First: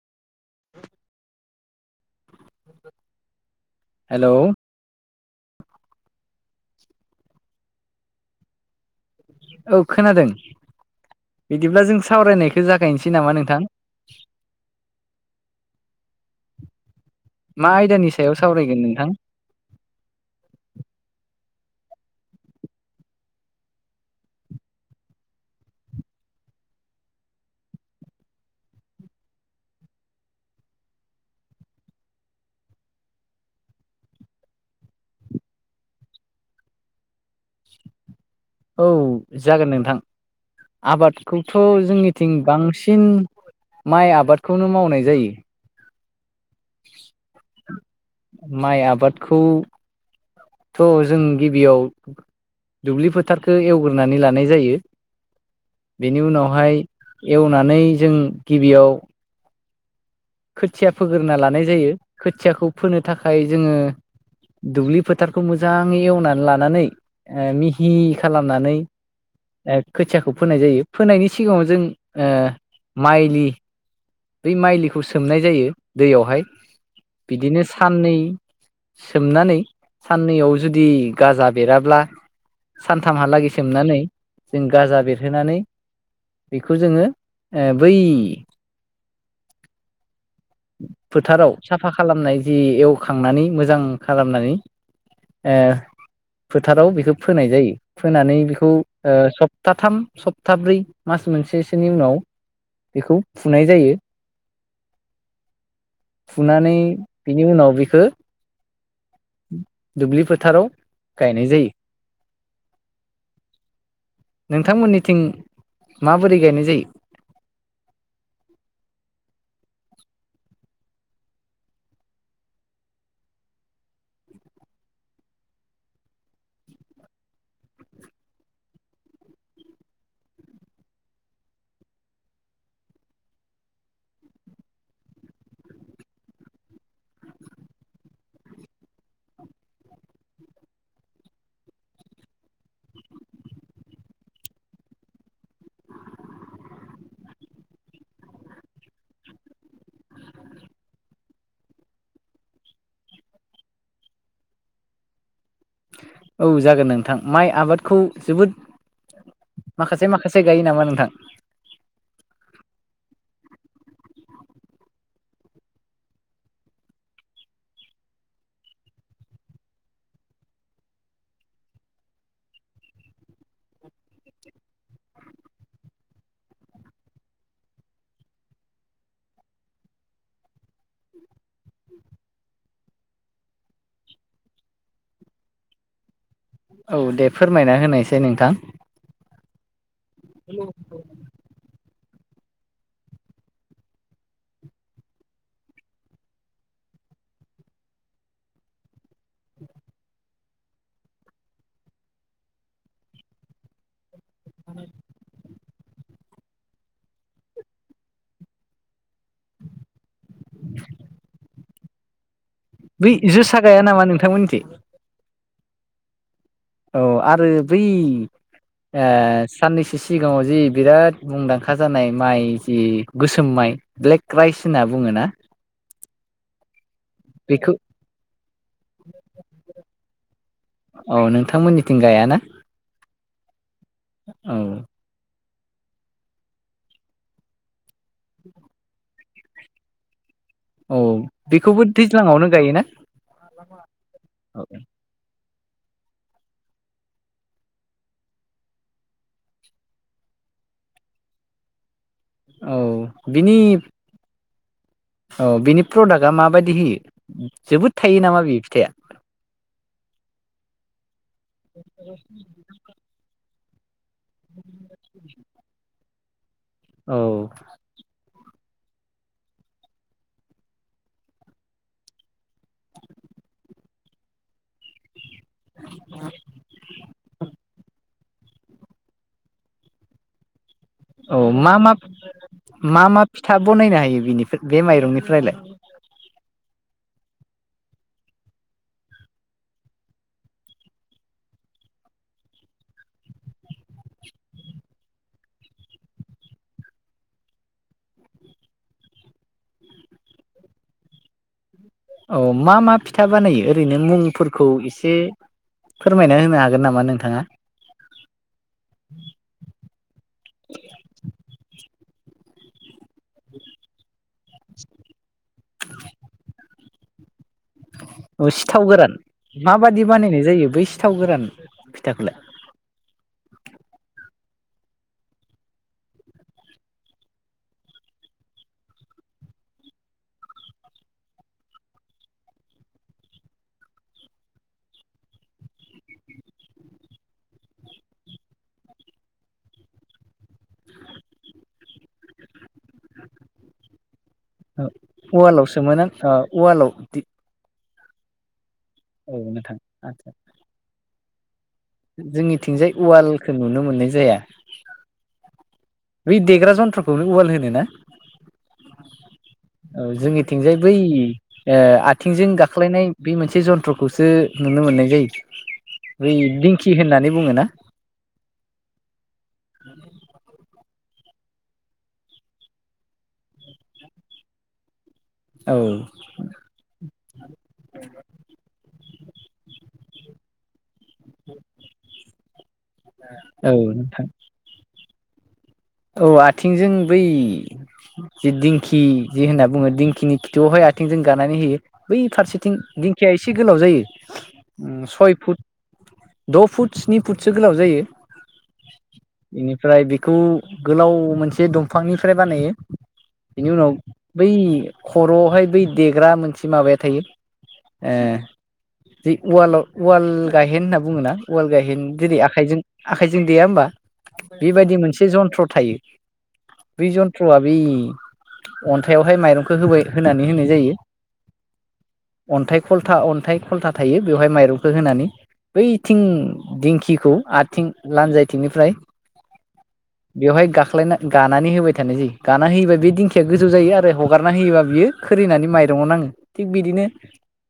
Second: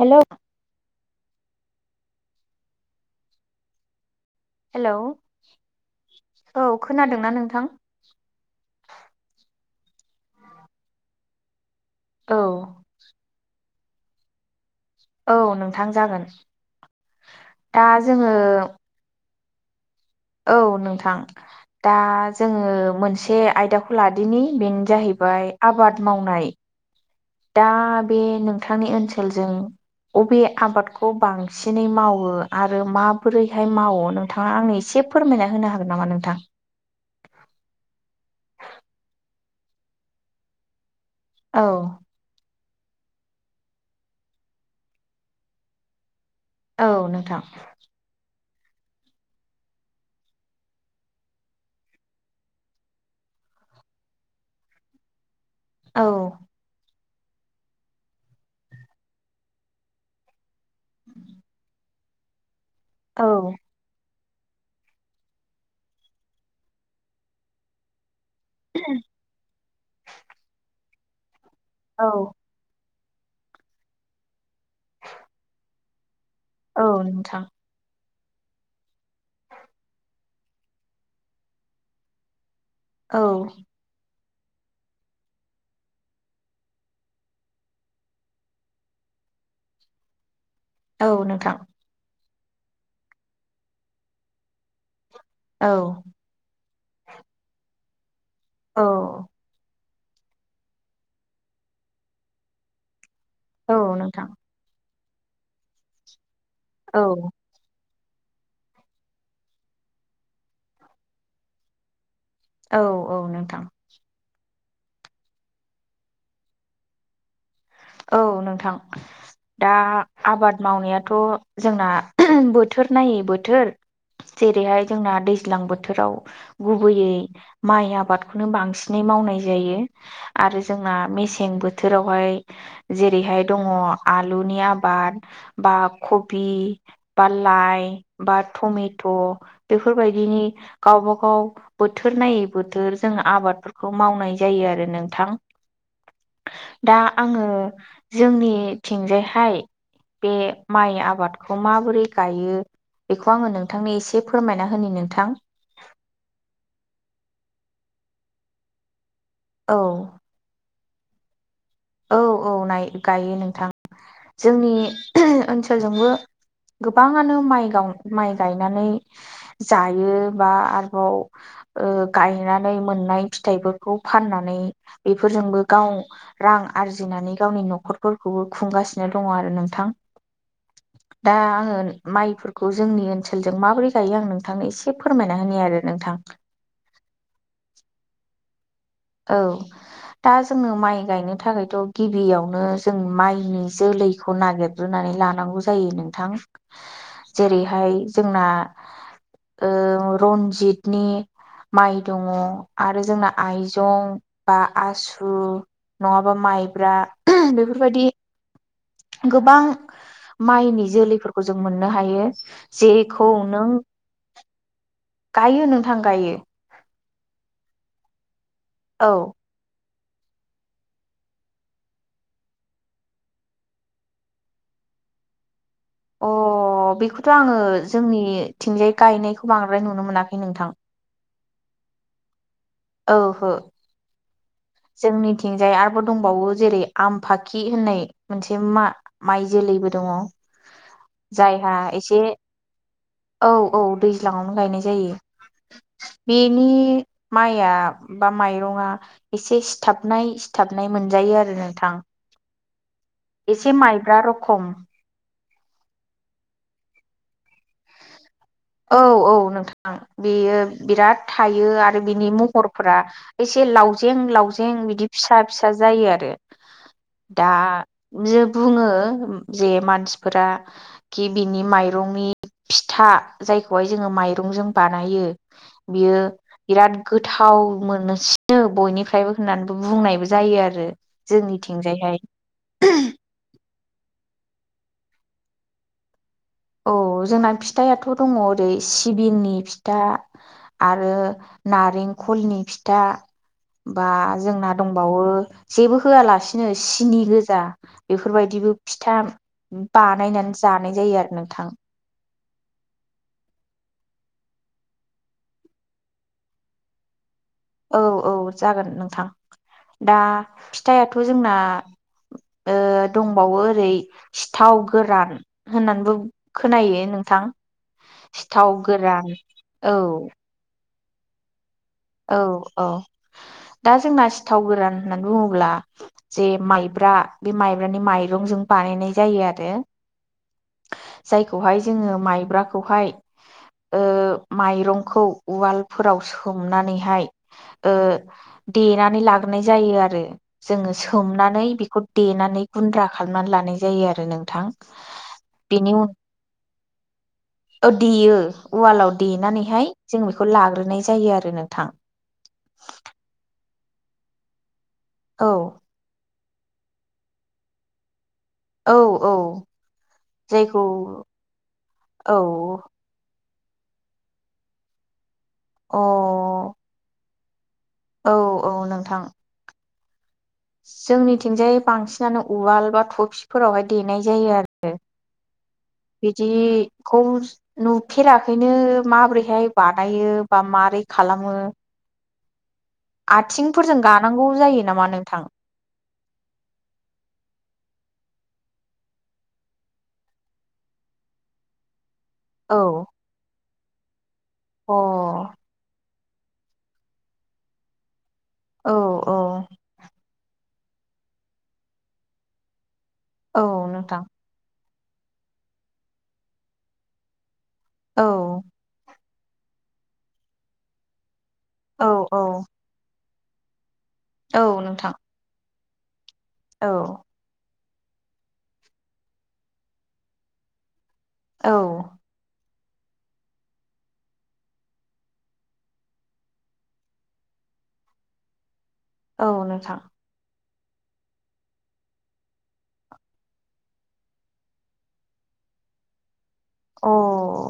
Hello [inaudible] hello औ खोनादोंना नोंथां औ खोनादों बिदिब्ला जों औ सावरायनायखौ जागायनोसै नामा नोंथां औ नोंथां जागोन मा दा आयदानि जोङो सायाव सावरायगोन नोंथां औ नोंथां दा जोङो मोनसे आयदाखौ लादोनि बेनो जाहै बाय आबाद मावनाय दा बे नोंथांनि ओनसोलजों अबे आबादखौ बांसिनै मावो आरो माबोरैहाय मावो नोंथाङा आंनो एसे फोरमायना होनो हागोन नामा नोंथां? औ जागोन नोंथां आबादखौथ' औ जोंनिथिं बांसि सिन माइ आबादखौनो मावनाय जायो औ नोंथां माइ आबादखौ थ' जों गिबियाव दुब्लि फोथारखौ एवग्रोनानै लानाय जायो औ बेनि उनावहाय एवनानै जों गिबियाव खोथिया फोग्रोना लानाय जायो खोथियाखौ फोनो थाखाय औ जोङो दुब्लि फोथारखौ मोजाङै एवनानै लानानै ओ मिहि खालामनानै ओ खोथियाखौ फोनाय जायो फोनायनि सिगाङाव जों औ ओ माइलि बै माइलिखौ सोमनाय जायो दैयावहाय औ नोंथां बिदिनो साननै सोमनानै साननैयाव जुदि गाजा बेराब्ला औ सानथामहालागै सोमनानै जों गाजा बेरहोनानै बेखौ जोङो ओ बै औ नोंथां फोथाराव साफा खालामनाय जि एवखांनानै मोजां खालामनानै ओ औ फोथाराव बेखौ फोनाय जायो। फोनानै बेखौ औ ओ सप्ताथाम सप्ताब्रै मास मोनसेसोनि उनाव बेखौ फुनाय औ जायो। नोंथां फुनानै औ बिनि उनाव बेखौ दुब्लि फोथाराव गायनाय जायो। औ औ नोंथां। नोंथांमोननिथिं माबोरै गायनाय जायो? औ नोंथां। दा आबाद मावनायाथ' जोंना बोथोर नायै बोथोर। जेरैहाय जोंना दैज्लां बोथोराव गुबैयै माइ आबादखौनो बांसिनै मावनाय जायो आरो जोंना मेसें बोथोरावहाय जेरैहाय दङ आलुनि आबाद बा खबि बा लाइ बा टमेट' बेफोरबायदिनि गावबा गाव बोथोर नायै बोथोर जों आबादफोरखौ मावनाय जायो आरो नोंथां दा आङो जोंनिथिंजायहाय बे माइ आबादखौ माबोरै गायो बेखौ आङो नोंथांनो एसे फोरमायना होनि नोंथां। औ जागोन नोंथां माइ आबादखौ जोबोद औ माखासे माखासे गायो नामा नोंथां? औ औ नाय गायो नोंथां जोंनि ओनसोलजोंबो गोबाङानो माइ गाव माइ गायनानै जायो बा आरोबाव ओ गायनानै मोननाय फिथाइफोरखौ फाननानै बेफोरजोंबो गाव रां आरजिनानै गावनि न'खरफोरखौबो खुंगासिनो दङ आरो नोंथां। दा आङो माइफोरखौ जोंनि ओनसोलजों माबोरै गायो आं नोंथांनो एसे फोरमायना होनि आरो नोंथां। औ दे फोरमायना होनायसै नोंथां। औ दा जोङो माइ गायनो थाखायथ' गि बियावनो जों माइनि जोलैखौ नागिरग्रोनानै लानांगौ जायो नोंथां। जेरैहाय जोंना ओ रनजितनि माइ दङ आरो जोंना आइज जं बा आसु नङाबा माइब्रा बेफोरबायदि गोबां माइनि जोलैफोरखौ जों मोननो हायो। बै जेखौ जोसा नों गाया नामा नोंथांमोननिथिं गायो नोंथां गायो। औ आरो बै ओ औ साननैसो सिगाङाव जि बिराद मुंदांखा जानाय माइ जि गोसोम माइ ब्लेक राइस होनना बुङोना? [inaudible] अ बेखौथ' आङो बेखौ जोंनि थिंजाय गायनायखौ बांद्राय नुनो मोनाखै नोंथां। औ नोंथांमोननिथिं गायाना? ओहो। औ जोंनि थिंजाय आरोबो दंबावो जेरै आमफाखि होननाय मोनसे मा-माइ जोलैबो दङ। औ जायहा बेखौबो एसे दैज्लाङावनो गायोना? औ औ दैज्लाङावनो गायनाय जायो। बेनि माइआ बा माइरंआ एसे सिथाबनाय सिथाबनाय मोनजायो आरो नोंथां। औ बिनि एसे माइब्रा रखम औ बिनि प्रडाक्टआ माबायदि होयो जोबोद थायो नामा? बे फिथाइआ औ औ नोंथां बेयो बिराद थायो आरो बिनि महरफोरा एसे लावजें लावजें बिदि फिसा फिसा जायो। आरो औ दा जोब बुङो जे मानसिफोराखि बिनि माइरंनि फिथा जायखौहाय जोङो माइरंजों बानायो बियो बिराद गोथाव मोनो। ओ बयनिफ्रायबो होन्नानबो बुंनायबो जायो आरो औ मा मा जोंनिथिंजायहाय मा मा फिथा बनायनो हायो बिनिफ्राय बे मायरंनिफ्रायलाय। औ जोंना फिथायाथ' दङ ओरै सिबिंनि फिथा आरो नारेंखलनि फिथा बा जोंना दंबावो जेबो होआलासिनो सिनि गोजा बेफोरबायदि बो फिथा बानायनानै जानाय जायो आरो नों औ मा मा फिथा बानायो ओरैनो मुंफोरखौ एसे फोरमायना होनो हागोन नामा नोंथाङा? औ औ जागोन नोंथां दा फिथायाथ' जोंना ओ दंबावो ओरै सिथाव गोरान होन्नानबो खोनायो नोंथां। ओ सिथाव गोरान औ माबादि बानायनाय जायो बै सिथाव गोरान फिथाखौलाय औ औ। दा जोंना सिथाव गोरान होन्नान बुङोब्ला जे मायब्रा बे मायब्रानि मायरंजों बा बानायनाय जायो आरो जायखौहाय जोंओ मायब्राखौहाय ओ मायरंखौ उवालफोराव सोम उन्नानैहाय ओ देनानै लागोरनाय जायो आरो जोंओ सोमना नै बेखौ देनानै गुन्द्रा खालामनानै लानाय जायो आरो नों उवालावसोमोन आं आ उवालाव ओ देयो उवालाव औ नोंथां देनानैहाय जों आदसा बेखौ लाग्रोनाय जायो आरो नोंथां। जोंनिथिंजाय उवालखौ नुनो मोन्नाय जाया। औ बै देग्रा जन्थ्रखौनो उवाल होनो ना? औ औ ओ जोंनिथिंजाय जायखौ बै ओ औ आथिंजों गाख्लायनाय बै मोन एसे जन्थ्रखौसो नुनो मोननाय जायो अ बै दिंखि होननानै बुङो ना। औ औ नोंथां। [unintelligible] जोंनिथिंजाय बांसिनानो उवाल बा थपसिफोरावहाय देनाय जायो आरो। औ बिदिखौ नुफेराखैनो। माबोरैहाय बानायो बा मारै खालामो। औ आथिंफोरजों नोंथां गानांगौ जायो नामा नोंथां? औ आथिंजों बै जे दिंखि जे होनना बुङो दिंखिनि खिथुआवहाय आथिंजों गानानै होयो। बै फारसेथिं औ दिंखिया एसे गोलाव जायो अ उम सय फुट। औ द' फुट स्नि फुटसो गोलाव जायो औ बेनिफ्राय बेखौ गोलाव मोनसे दंफांनिफ्राय बानायो औ बेनि उनाव नोंथां बै खर'आवहाय बै देग्रा मोनसे माबाया थायो ए औ जै उवालाव उवाल गायहेन होनना बुङोना उवाल गायहेन औ जेरै औ आखाइजों आ थाइजों गोया होमबा। औ नोंथां। थ्र थायो औ बै जन्थ्रआ बै अन्थायाइावहाय माइरंखौ होबाय होनानै होनाय जायो। औ। अन्थाय खलथा अन्थाय खलथा थायो बेवहाय माइरंखौ होनानै। बैथिं दिंखिखौ आथिं लानजायथिंनिफ्राय औ नोंथां। बेवहाय गाख्लायना गानानै होबाय थानाय जायो गाना होयोबा बे दिंखिया गोजौ जायो आरो हगारना होयोबा बियो खोरै नानै मायरंआव नाङो। थिग अ बिदिनो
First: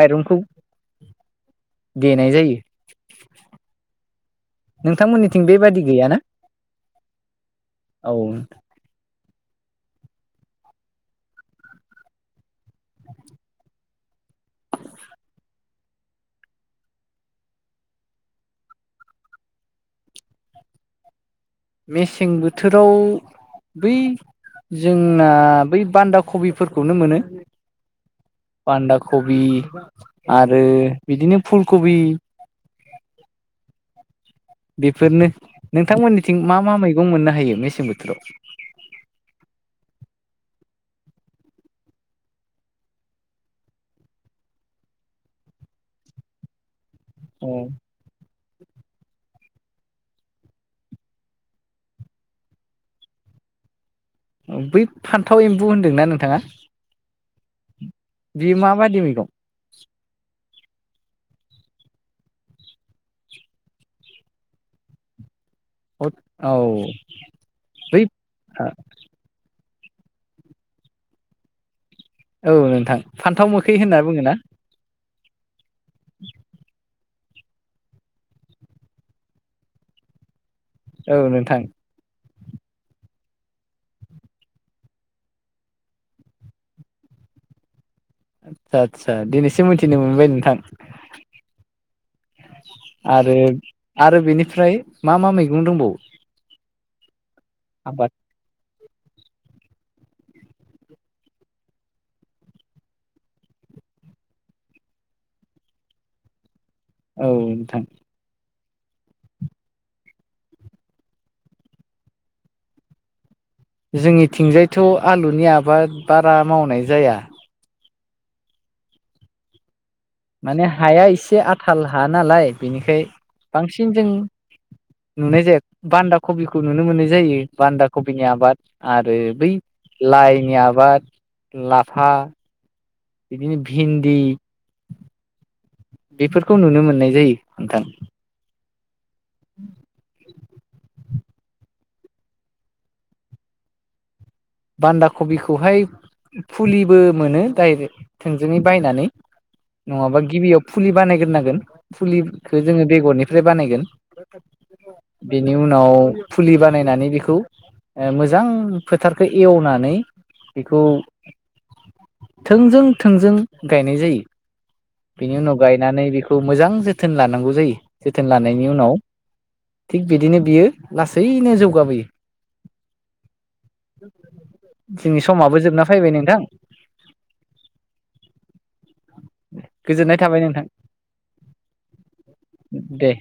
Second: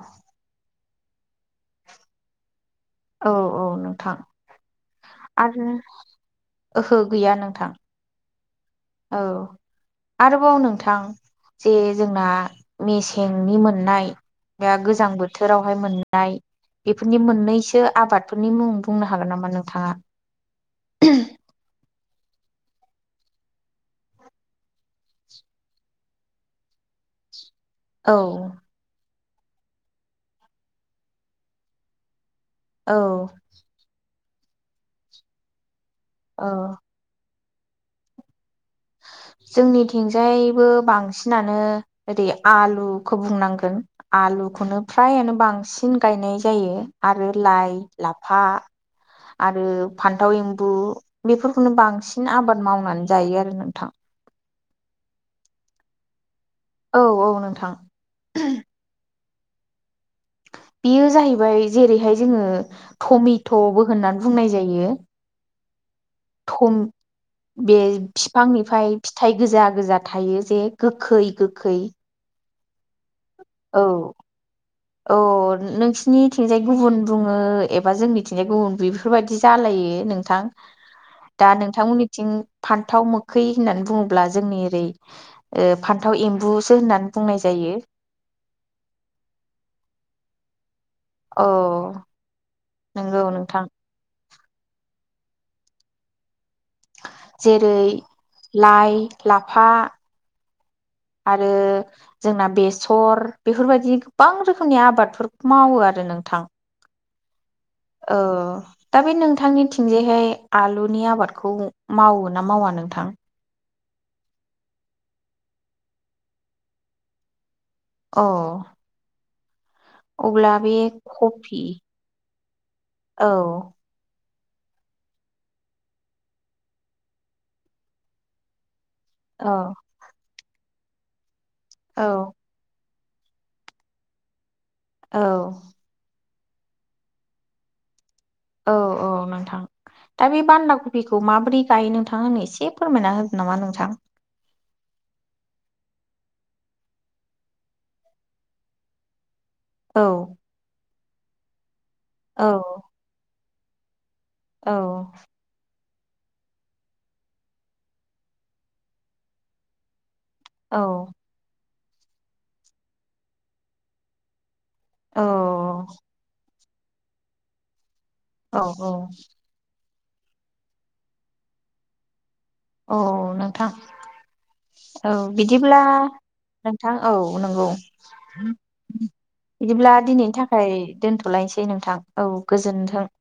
मायरंखौ देनाय जायो। औ औ नोंथां। नोंथांमोननिथिं आरो बेबादि गैयाना ओहो गैया नोंथां औ औ आरोबाव नोंथां जे जोंना मेसेंनि मोननाय दा गोजां बोथोरावहाय मोननाय बेफोरनि मोननैसो आबादफोरनि मुं बुंनो हागोन नामा नोंथाङा मेसें बोथोराव बै जोंना बै बान्दा कबिफोरखौनो मोनो । औ कबि आरो बिदिनो फुल कबि औ बेफोरनो नोंथांमोननिथिं औ मा मा मैगं मोननो हायो मेसें बोथोराव [inaudible] जोंनिथिंजायबो बांसिनानो ओरै आलुखौ बुंनांगोन आलु फुलुखौनो फ्रायानो बांसिन गायनाय जायो आरो लाइ अ लाफा आरो फान्थाव एम्बु बेफोरखौनो बांसिन आबाद मावनानै जायो आरो नों बै फान्थाव एम्बु होनदोंना नोंथाङा औ औ नोंथां बि माबायदि मैगं [inaudible] बेयो जाहैबाय जेरैहाय जोङो टमेट'बो होननानै बुंनाय जायो। औ थ बे बै बिफांनिफ्राय फिथाइ गोजा गोजा थायो जे गोखै गोखै औ नोंथां फान्थाव मोखै औ होनना बुङो ना? औ नोंसिनि थिंजाय गुबुन बुङो एबा जोंनिथिंजाय गुबुन बेफोरबायदि जालायो नोंथां औ दा नोंथां नोंथांमोननिथिं फान्थाव मोखै होननानै बुङोब्ला जोंनि ओरै फान्थाव एम्बुसो होननानै बुंनाय जायो । यो आदसा आदसा दिनैसिम मिथिनो मोनबाय नोंथां औ नंगौ आरो नोंथां आरो बेनिफ्राय मा मा मैगं दंबावो? जेरै आबाद लाइ लाफा आरो जोंना बेसर बेफोरबायदि गोबां रोखोमनि आबादफोर मावो आरो नों थां औ नोंथां औ दा बे नोंथांनिथिंजायहाय आलुनि आबादखौ मावो ना मावा नोंथां? जोंनिथिंजायथ' आलुनि आबाद बारा मावनाय जाया। अ अब्ला माने बे हाया एसे कफि आथाल हा नालाय बेनिखाय औ बांसिन जों नुनाय जाया बान्दा कबिखौ नुनो मोननाय जायो बान्दा कबिनि आबाद आरो औ बै लाइनि आबाद औ लाफा बिदिनो भिन्दि औ । बेफोरखौ नुनो मोननाय जायो नोंथां । औ औ नोंथां दा बे बान्दा कबिखौ माबोरै गायो नोंथां आंनो एसे फोरमायना होगोन नामा नोंथां? बान्दा कबिखौहाय फुलिबो मोनो डाइरेक्ट थोंजोङै बायनानै । औ नङाबा गिबियाव फुलि बानायग्रोनांगोन औ फुलिखौ जोङो बेगरनिफ्राय बानायगोन औ । बेनि उनाव फुलि बानायनानै बेखौ मोजां फोथारखौ एवनानै औ बेखौ थोंजों थोंजों गायनाय जायो । औ बेनि उनाव गायनानै बेखौ मोजां जोथोन लानांगौ जायो । जोथोन औ लानायनि उनाव थिग बिदिनो बियो लासैनो जौगाबोयो । औ नोंथां । औ जोंनि समाबो बिदिब्ला जोबना फैबाय नोंथां औ नंगौ । बिदिब्ला गोजोननाय दिनैनि थाबाय नोंथां थाखाय दोनथ'लायसै नोंथां औ गोजोनथों दे ।